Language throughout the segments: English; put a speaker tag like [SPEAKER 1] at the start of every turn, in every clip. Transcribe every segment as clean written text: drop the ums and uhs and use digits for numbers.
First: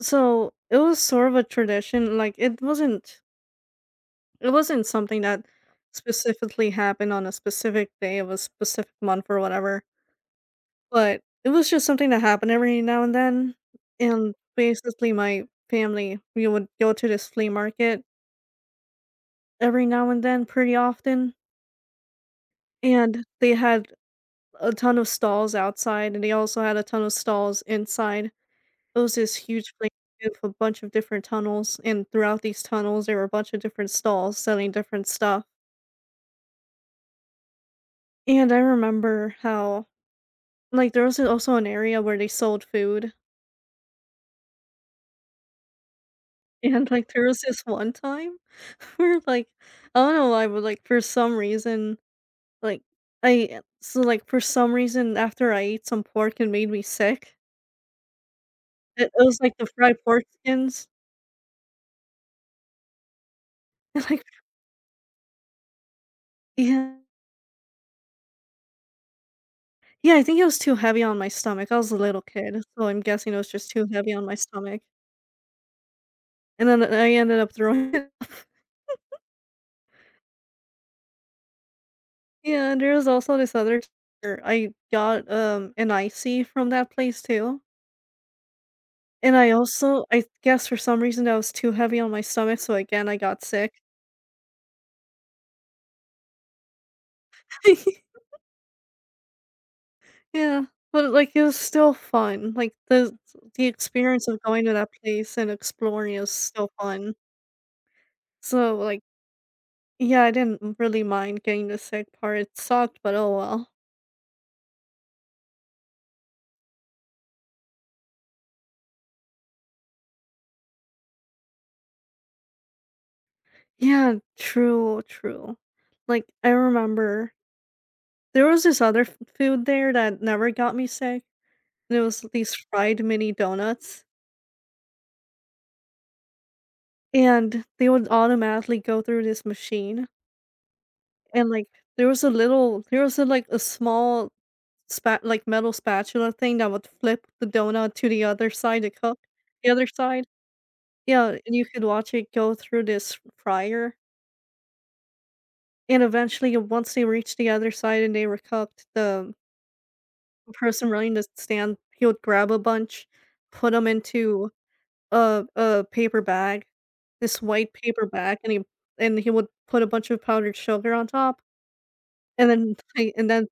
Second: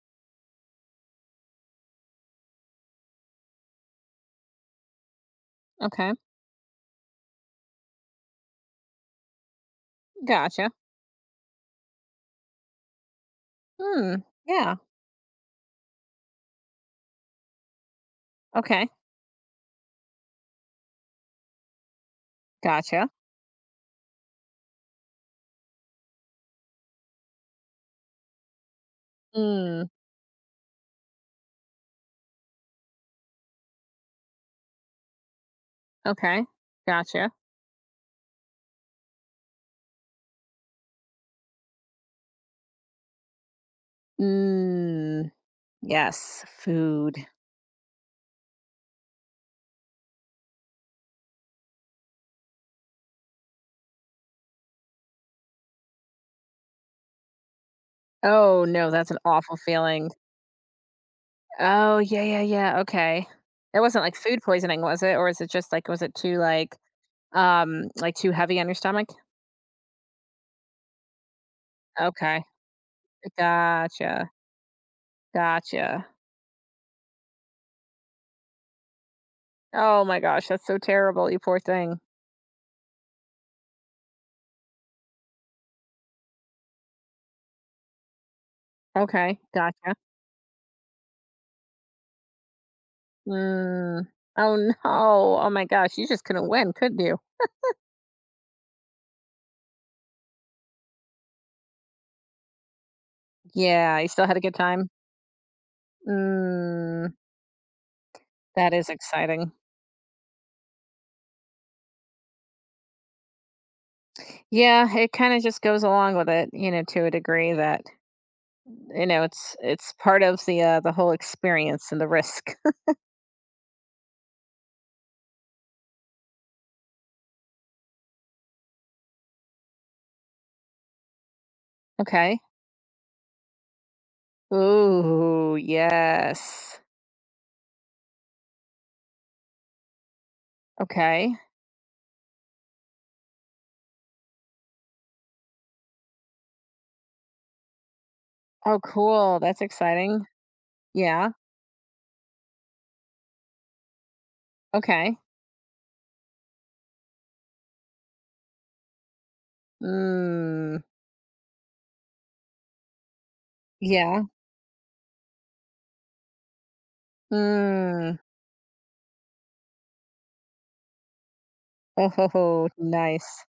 [SPEAKER 1] So, it was sort of a tradition, like, it wasn't something that
[SPEAKER 2] Okay.
[SPEAKER 1] specifically happened on a specific day of a specific month or whatever,
[SPEAKER 2] Gotcha.
[SPEAKER 1] but it was just something that happened every now and then,
[SPEAKER 2] Hmm.
[SPEAKER 1] and
[SPEAKER 2] Yeah.
[SPEAKER 1] basically my family, we would go to this flea market
[SPEAKER 2] Okay.
[SPEAKER 1] every now and then pretty often,
[SPEAKER 2] Gotcha.
[SPEAKER 1] and they had a ton of stalls outside, and they also had a ton of stalls inside. It was this huge
[SPEAKER 2] Mm.
[SPEAKER 1] place with a bunch of different tunnels, and throughout these tunnels, there were a bunch of different stalls selling different stuff.
[SPEAKER 2] Okay. Gotcha.
[SPEAKER 1] And I remember how, like, there was also an area where they sold food.
[SPEAKER 2] Mm. Yes.
[SPEAKER 1] And, like,
[SPEAKER 2] Food.
[SPEAKER 1] there was this one time where, like, I don't know why, but, like, for some reason, like, for some reason, after I ate some pork, it made me sick.
[SPEAKER 2] Oh no, that's
[SPEAKER 1] It,
[SPEAKER 2] an
[SPEAKER 1] it was like
[SPEAKER 2] awful
[SPEAKER 1] the fried
[SPEAKER 2] feeling.
[SPEAKER 1] pork skins.
[SPEAKER 2] Oh yeah, yeah, yeah. Okay. It wasn't
[SPEAKER 1] And,
[SPEAKER 2] like
[SPEAKER 1] like,
[SPEAKER 2] food poisoning, was it? Or is it just like was it too
[SPEAKER 1] yeah.
[SPEAKER 2] like too heavy on your stomach?
[SPEAKER 1] Yeah, I think it was too heavy on my stomach, I was a little
[SPEAKER 2] Okay.
[SPEAKER 1] kid, so I'm guessing it was just too heavy on
[SPEAKER 2] Gotcha.
[SPEAKER 1] my stomach,
[SPEAKER 2] Gotcha.
[SPEAKER 1] and then I ended up throwing it.
[SPEAKER 2] Oh my gosh, that's so terrible, you poor thing.
[SPEAKER 1] Yeah, and there was also this other t I got, an icy from that place too, and
[SPEAKER 2] Okay,
[SPEAKER 1] I
[SPEAKER 2] gotcha.
[SPEAKER 1] also I guess for some reason that was too heavy on my stomach, so again, I got sick.
[SPEAKER 2] Mm. Oh no. Oh my gosh, you just couldn't win, could you?
[SPEAKER 1] Yeah, but, like, it was still fun, like, the
[SPEAKER 2] Yeah, you still
[SPEAKER 1] experience
[SPEAKER 2] had a
[SPEAKER 1] of
[SPEAKER 2] good
[SPEAKER 1] going to
[SPEAKER 2] time?
[SPEAKER 1] that place and exploring is still
[SPEAKER 2] Mm,
[SPEAKER 1] fun,
[SPEAKER 2] that
[SPEAKER 1] so,
[SPEAKER 2] is
[SPEAKER 1] like,
[SPEAKER 2] exciting.
[SPEAKER 1] yeah, I didn't really mind getting the sick part, it sucked, but oh well.
[SPEAKER 2] Yeah, it kind of just goes along with it, you know, to a degree that you know it's part of the whole experience and the risk.
[SPEAKER 1] Yeah, true, true. Like, I remember there was this other f food there that never got me sick, and it was
[SPEAKER 2] Okay.
[SPEAKER 1] these fried mini donuts,
[SPEAKER 2] Ooh, yes.
[SPEAKER 1] and they would automatically go through this machine,
[SPEAKER 2] Okay.
[SPEAKER 1] and, like, there was a, like, a small metal spatula thing that would flip the donut to the other
[SPEAKER 2] Oh,
[SPEAKER 1] side to cook
[SPEAKER 2] cool. That's
[SPEAKER 1] the other
[SPEAKER 2] exciting.
[SPEAKER 1] side. Yeah,
[SPEAKER 2] Yeah.
[SPEAKER 1] and you could watch it go through this fryer,
[SPEAKER 2] Okay.
[SPEAKER 1] and eventually, once they reached the other side and they were cooked, the
[SPEAKER 2] Mm,
[SPEAKER 1] person running the stand, he would grab a bunch, put them
[SPEAKER 2] yeah.
[SPEAKER 1] into a paper bag, this white paper
[SPEAKER 2] Mm.
[SPEAKER 1] bag, and he would put a bunch of powdered sugar on top,
[SPEAKER 2] Oh, ho,
[SPEAKER 1] and
[SPEAKER 2] ho,
[SPEAKER 1] then
[SPEAKER 2] nice.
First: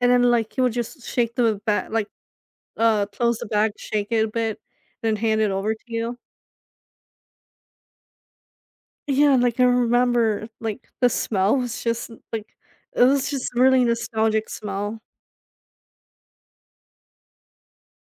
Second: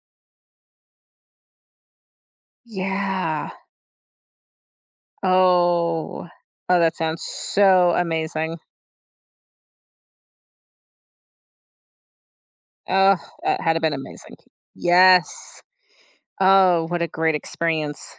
[SPEAKER 1] and then, like, he would just shake the bag like, close the
[SPEAKER 2] Yeah.
[SPEAKER 1] bag, shake it a bit, and then hand it over to you.
[SPEAKER 2] Oh. Oh, that sounds so amazing.
[SPEAKER 1] Yeah, like, I remember, like, the smell was just, like it
[SPEAKER 2] Oh,
[SPEAKER 1] was just
[SPEAKER 2] that had
[SPEAKER 1] really
[SPEAKER 2] been amazing.
[SPEAKER 1] nostalgic smell.
[SPEAKER 2] Yes. Oh, what a great experience.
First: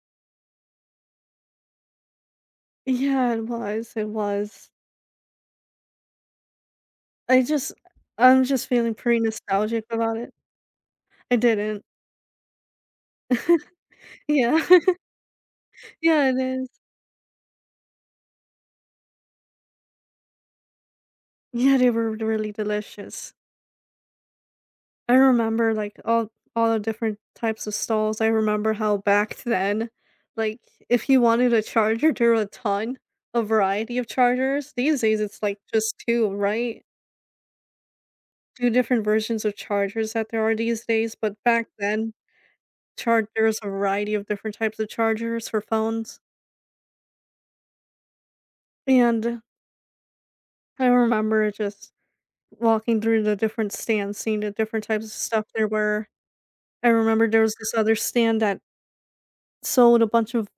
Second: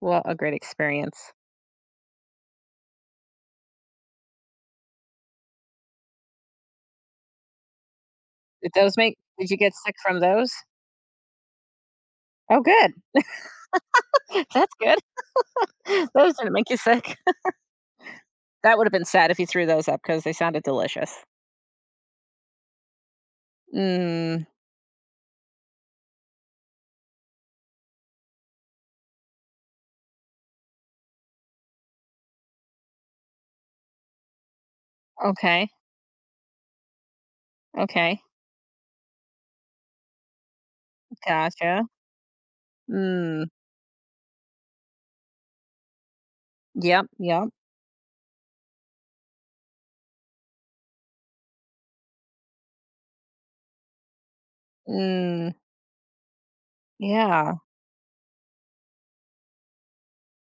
[SPEAKER 2] What a great experience.
[SPEAKER 1] Yeah, it was, it was. I just I'm just
[SPEAKER 2] Did
[SPEAKER 1] feeling
[SPEAKER 2] those make
[SPEAKER 1] pretty
[SPEAKER 2] did you get
[SPEAKER 1] nostalgic
[SPEAKER 2] sick
[SPEAKER 1] about
[SPEAKER 2] from
[SPEAKER 1] it.
[SPEAKER 2] those?
[SPEAKER 1] I didn't.
[SPEAKER 2] Oh, good.
[SPEAKER 1] Yeah.
[SPEAKER 2] That's good.
[SPEAKER 1] Yeah,
[SPEAKER 2] Those
[SPEAKER 1] it
[SPEAKER 2] didn't
[SPEAKER 1] is.
[SPEAKER 2] make you sick. That would have been sad if you threw those up because they sounded delicious.
[SPEAKER 1] Yeah, they were really delicious.
[SPEAKER 2] Mm,
[SPEAKER 1] I remember, like, all the different types of stalls. I remember how back then, like, if you wanted a charger, there were a ton, a variety of chargers. These days, it's, like,
[SPEAKER 2] okay,
[SPEAKER 1] just 2, right?
[SPEAKER 2] okay.
[SPEAKER 1] 2 different versions of chargers that there are these days, but back
[SPEAKER 2] Gotcha.
[SPEAKER 1] then, char there
[SPEAKER 2] Mm,
[SPEAKER 1] was a variety of different types of chargers for phones,
[SPEAKER 2] yep, yep.
[SPEAKER 1] and I remember just walking through the different stands, seeing the different types of stuff
[SPEAKER 2] Mm,
[SPEAKER 1] there were. I remember there
[SPEAKER 2] yeah.
[SPEAKER 1] was this other stand that sold a bunch of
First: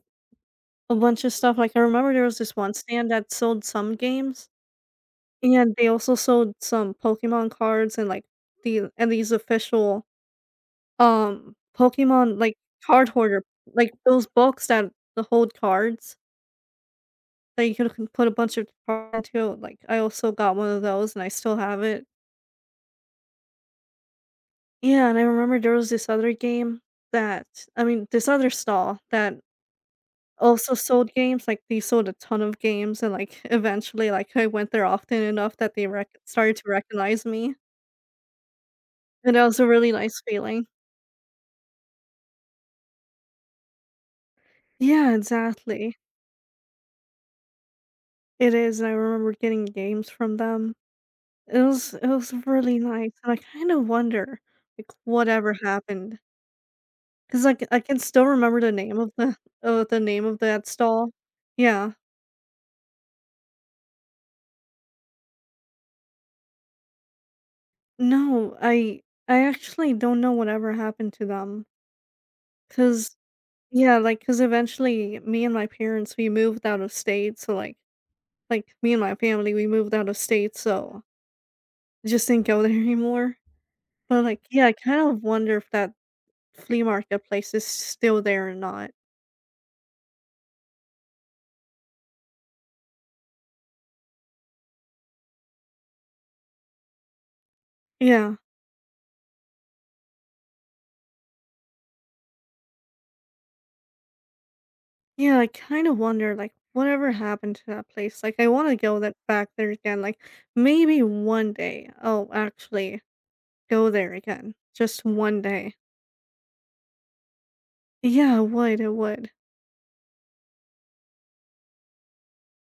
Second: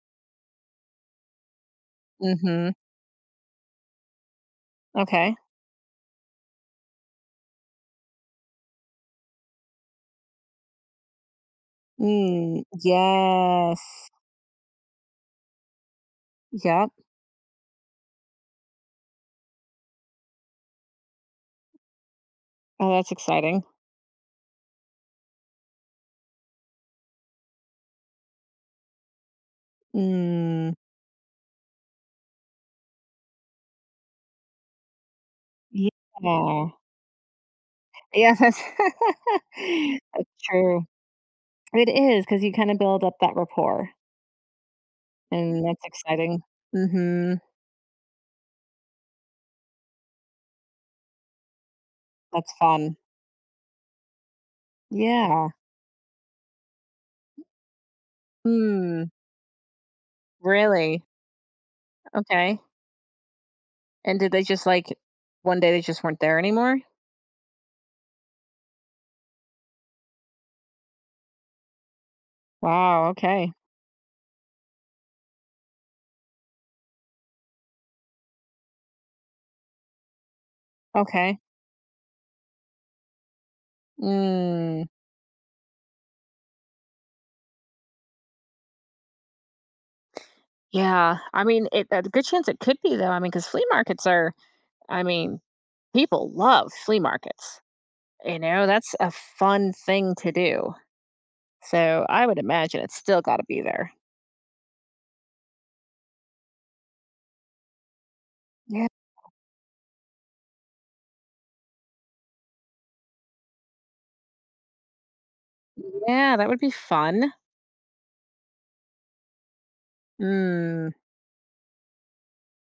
[SPEAKER 1] a bunch of stuff, like, I remember there was this
[SPEAKER 2] Mhm.
[SPEAKER 1] one stand that sold some games,
[SPEAKER 2] Okay.
[SPEAKER 1] and they also sold some Pokemon cards and, like, these official, Pokemon, like,
[SPEAKER 2] Mm,
[SPEAKER 1] card hoarder like,
[SPEAKER 2] yes.
[SPEAKER 1] those books that the hold cards
[SPEAKER 2] Yep.
[SPEAKER 1] that you can put a bunch of cards into, like, I also got one of those and I still have it.
[SPEAKER 2] Oh, that's exciting.
[SPEAKER 1] Yeah, and I remember there was this other game that this other stall that
[SPEAKER 2] Mm,
[SPEAKER 1] also sold games, like, they sold a ton of games, and, like, eventually, like, I went there often enough that they rec started to
[SPEAKER 2] yeah.
[SPEAKER 1] recognize me,
[SPEAKER 2] Yeah, that's
[SPEAKER 1] and that was a really nice
[SPEAKER 2] that's
[SPEAKER 1] feeling.
[SPEAKER 2] true. It is because you kinda build up that rapport,
[SPEAKER 1] Yeah,
[SPEAKER 2] and that's
[SPEAKER 1] exactly.
[SPEAKER 2] exciting. Mhm.
[SPEAKER 1] It is, and I remember getting games from them. It was
[SPEAKER 2] That's
[SPEAKER 1] really
[SPEAKER 2] fun.
[SPEAKER 1] nice, and I kinda wonder, like,
[SPEAKER 2] Yeah.
[SPEAKER 1] whatever happened because like I can still remember the name
[SPEAKER 2] Hmm.
[SPEAKER 1] of the name of that
[SPEAKER 2] Really?
[SPEAKER 1] stall. Yeah.
[SPEAKER 2] Okay. And did they just, like one day they just weren't there anymore?
[SPEAKER 1] No, I actually don't know whatever happened to them.
[SPEAKER 2] Wow,
[SPEAKER 1] Cause
[SPEAKER 2] okay.
[SPEAKER 1] yeah, like cause eventually me and my parents, we moved out of state, so, like, me and my family, we moved out of state, so
[SPEAKER 2] Okay.
[SPEAKER 1] just didn't go there anymore. But, like, yeah, I
[SPEAKER 2] Mm.
[SPEAKER 1] kind of wonder if that flea market place is still there or not.
[SPEAKER 2] Yeah. I mean, it a good chance it could be, though, I mean, because flea markets are I mean, people love flea markets,
[SPEAKER 1] Yeah.
[SPEAKER 2] you know? That's a fun thing to do. So I would imagine it's still gotta be there.
[SPEAKER 1] Yeah, I kind of wonder, like, whatever happened to that place? Like, I wanna
[SPEAKER 2] Yeah.
[SPEAKER 1] go that back there again, like, maybe one day I'll actually go there again, just one day.
[SPEAKER 2] Yeah, that would be fun.
[SPEAKER 1] Yeah, it would, it would.
[SPEAKER 2] Mm,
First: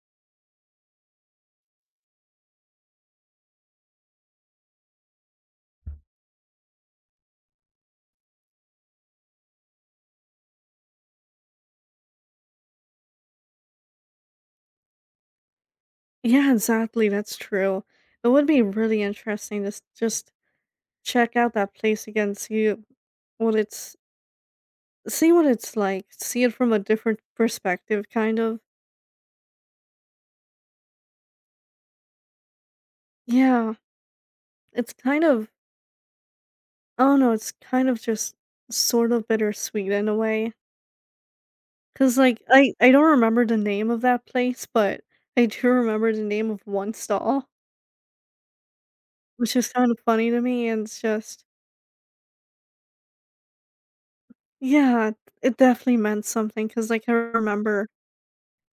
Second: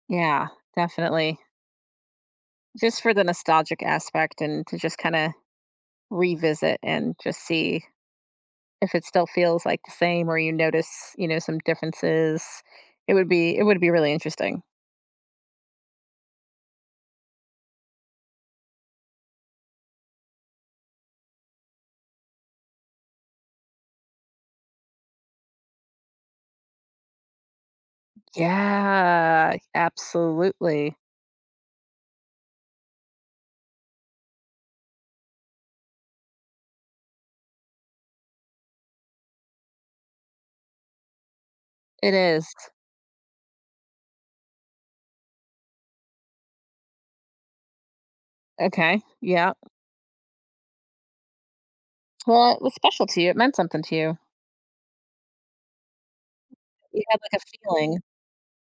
[SPEAKER 2] yeah, definitely. Just for the nostalgic aspect and to just kinda revisit and just see if it still feels like the same or you notice, you know, some differences. It would be really interesting.
[SPEAKER 1] Yeah, exactly, that's true. It would be really interesting to just check out that place again, what it's see what it's like, see it from a different perspective kind of.
[SPEAKER 2] Yeah, absolutely.
[SPEAKER 1] Yeah, it's kind of I don't know, it's kind of just sort of bittersweet in a way.
[SPEAKER 2] It
[SPEAKER 1] Cause like
[SPEAKER 2] is.
[SPEAKER 1] I don't remember the name of that place, but I do remember the name of one stall,
[SPEAKER 2] Okay, yeah.
[SPEAKER 1] which is kind of funny to me and it's just
[SPEAKER 2] Well, it was special to you, it meant something to you.
[SPEAKER 1] Yeah, it definitely meant something. Cause
[SPEAKER 2] You
[SPEAKER 1] like, I
[SPEAKER 2] had, like, a
[SPEAKER 1] remember
[SPEAKER 2] feeling.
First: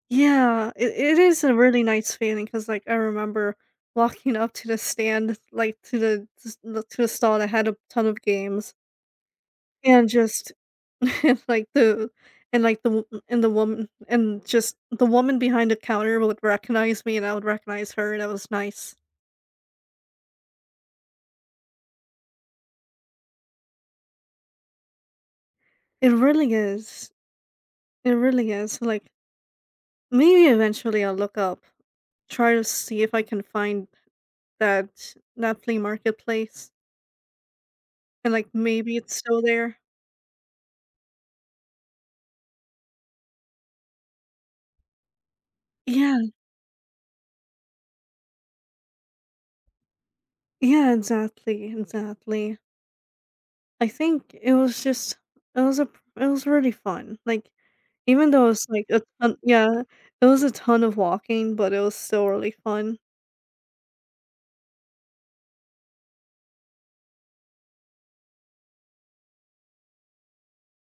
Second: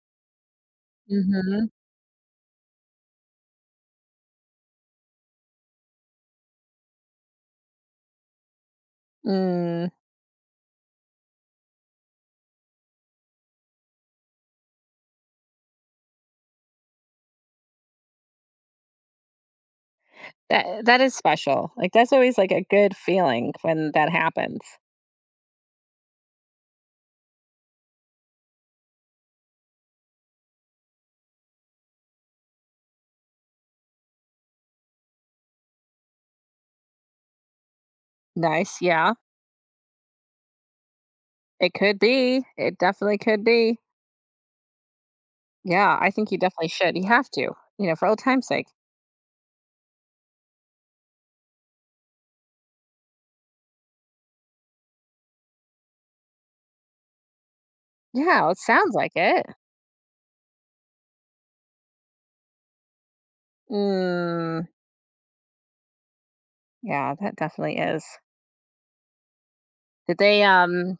[SPEAKER 1] Yeah, it is a
[SPEAKER 2] Mhm.
[SPEAKER 1] really nice feeling. Cause like, I remember walking up to the stand, like, to the stall that had a ton of games
[SPEAKER 2] Mm.
[SPEAKER 1] and just and, like, the and, like, the w and the woman and just the woman behind the counter would recognize me and I would recognize her, that was nice.
[SPEAKER 2] That that is special. Like, that's always, like, a good feeling when that happens.
[SPEAKER 1] It really is. It really is, like, maybe eventually I'll look up, try to see if I can find that that flea marketplace, and, like,
[SPEAKER 2] Nice,
[SPEAKER 1] maybe
[SPEAKER 2] yeah.
[SPEAKER 1] it's still there.
[SPEAKER 2] It could be. It definitely could be. Yeah, I
[SPEAKER 1] Yeah,
[SPEAKER 2] think you definitely should. You have to, you know, for old time's sake.
[SPEAKER 1] yeah, exactly, exactly. I think it was a it was really fun, like, even
[SPEAKER 2] Yeah,
[SPEAKER 1] though
[SPEAKER 2] well, it
[SPEAKER 1] it's, like,
[SPEAKER 2] sounds like it.
[SPEAKER 1] it was a ton of walking, but it was still really fun.
[SPEAKER 2] Mm, yeah, that definitely is. Did they, um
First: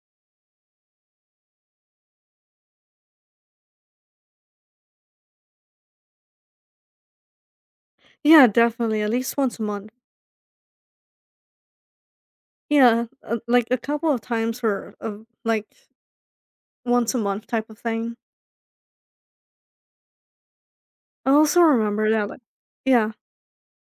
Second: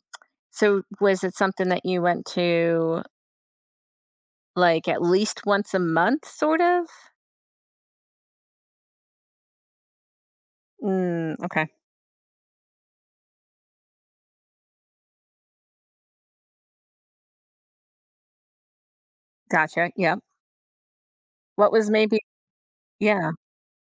[SPEAKER 2] so was it something that you went to, like, at least once a month, sort of?
[SPEAKER 1] Yeah, definitely, at least once a month.
[SPEAKER 2] Mm, okay.
[SPEAKER 1] Yeah, like, a couple of times for, like, once a month type of thing.
[SPEAKER 2] Gotcha, yep.
[SPEAKER 1] I also
[SPEAKER 2] What was
[SPEAKER 1] remember
[SPEAKER 2] maybe
[SPEAKER 1] that, like yeah,
[SPEAKER 2] Yeah.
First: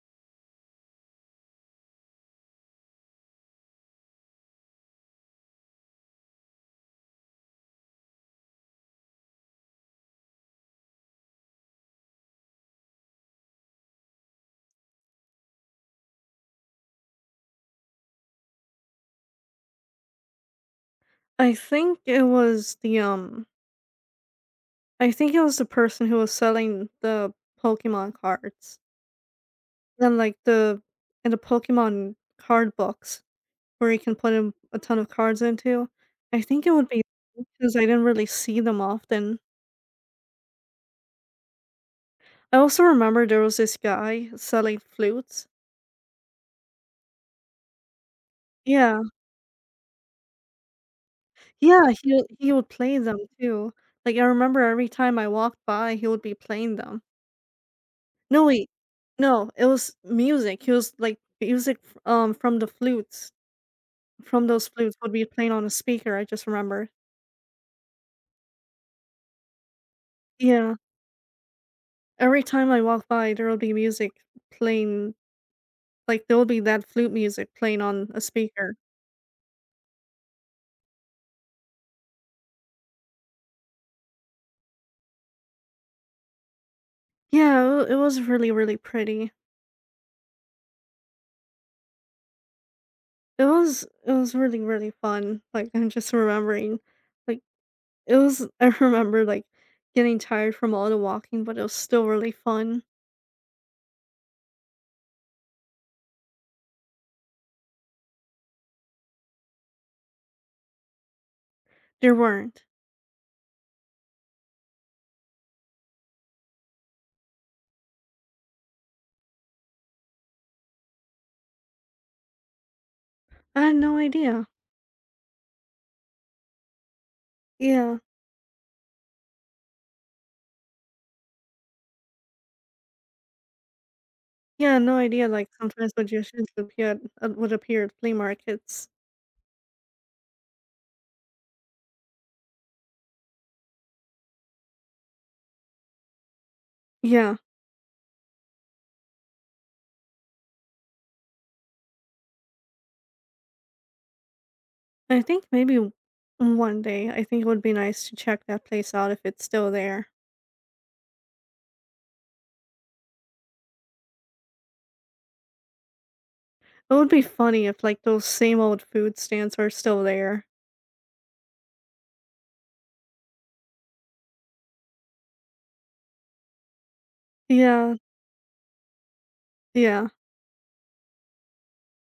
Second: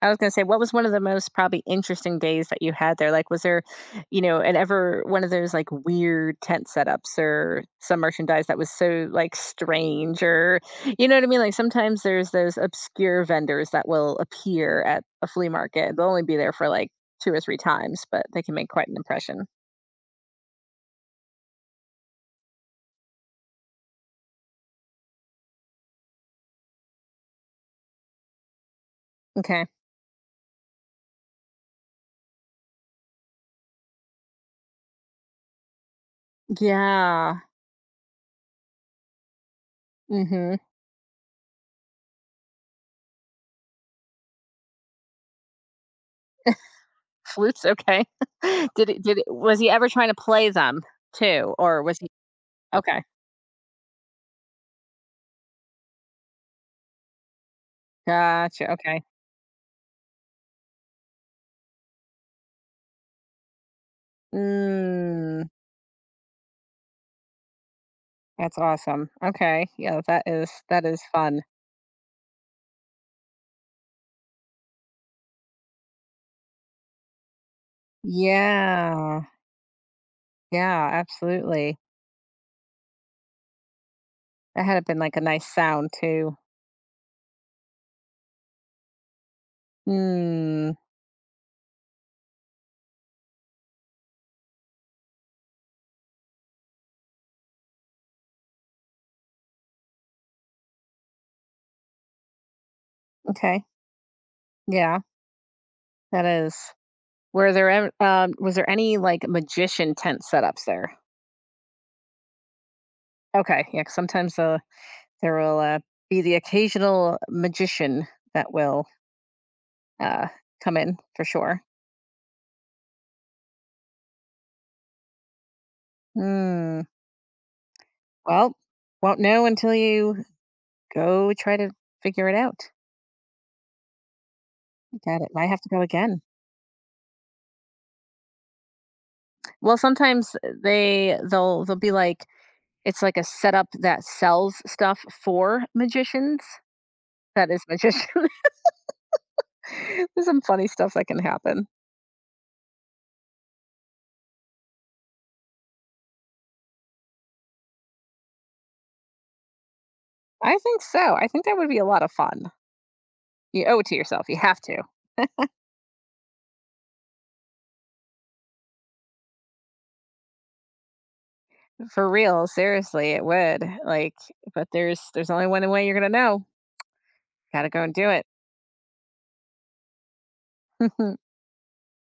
[SPEAKER 2] I was gonna say, what was one of the most probably interesting days that you had there? Like, was there, you know, and ever one of those like weird tent setups or some merchandise that was so like strange or, you know what I mean? Like sometimes there's those obscure vendors that will appear at a flea market. They'll only be there for like two or three times, but they can make quite an impression.
[SPEAKER 1] I think it was I think it was the person who was selling the Pokemon cards.
[SPEAKER 2] Okay.
[SPEAKER 1] Then like the and the Pokemon card books where you can put in a ton of cards into. I think it would be
[SPEAKER 2] Yeah.
[SPEAKER 1] because I didn't really see them often.
[SPEAKER 2] Mm-hmm.
[SPEAKER 1] I also remember there was this guy selling flutes.
[SPEAKER 2] Flutes. Okay. did
[SPEAKER 1] Yeah.
[SPEAKER 2] it? Did it? Was he ever trying to play them too, or
[SPEAKER 1] Yeah,
[SPEAKER 2] was he?
[SPEAKER 1] he would play
[SPEAKER 2] Okay.
[SPEAKER 1] them too. Like I remember every time I walked by he would be playing them. No wait.
[SPEAKER 2] Gotcha. Okay.
[SPEAKER 1] No, it was music. He was like music from the flutes. From those flutes would be
[SPEAKER 2] Mm,
[SPEAKER 1] playing on a speaker, I just remember.
[SPEAKER 2] that's awesome. Okay. Yeah, that is
[SPEAKER 1] Yeah.
[SPEAKER 2] that is fun.
[SPEAKER 1] Every time I walk by, there will be music playing, like, there will be that flute music playing on a speaker.
[SPEAKER 2] Yeah. Yeah, absolutely. That had been like a nice sound too.
[SPEAKER 1] Yeah, it was really, really pretty.
[SPEAKER 2] Mm,
[SPEAKER 1] It was really, really fun, like, I'm just remembering, like, it was I remember, like, getting tired from all the walking, but it was still really fun.
[SPEAKER 2] okay. Yeah, that is. Was there any like magician tent setups there?
[SPEAKER 1] There weren't.
[SPEAKER 2] Okay. Yeah, 'cause sometimes there will be the occasional magician that will uh come in for sure.
[SPEAKER 1] I had no idea.
[SPEAKER 2] Mm,
[SPEAKER 1] Yeah.
[SPEAKER 2] well, won't know until you go try to figure it out.
[SPEAKER 1] Yeah, no
[SPEAKER 2] Got
[SPEAKER 1] idea,
[SPEAKER 2] it. I
[SPEAKER 1] like,
[SPEAKER 2] have to go
[SPEAKER 1] sometimes
[SPEAKER 2] again.
[SPEAKER 1] magicians appear. Would appear at flea markets.
[SPEAKER 2] Well, sometimes they'll be like it's like a setup that sells stuff for magicians.
[SPEAKER 1] Yeah.
[SPEAKER 2] That is magician. There's some funny stuff that can happen.
[SPEAKER 1] I think maybe one day, I think it would be nice to check that place out if it's still there.
[SPEAKER 2] I think so. I think that would be a lot of fun. You owe it to yourself. You have to.
[SPEAKER 1] It would be funny if like those same old food stands are still there.
[SPEAKER 2] For real, seriously, it would. Like, but there's only one way you're gonna know. Gotta go and
[SPEAKER 1] Yeah,
[SPEAKER 2] do it.
[SPEAKER 1] yeah.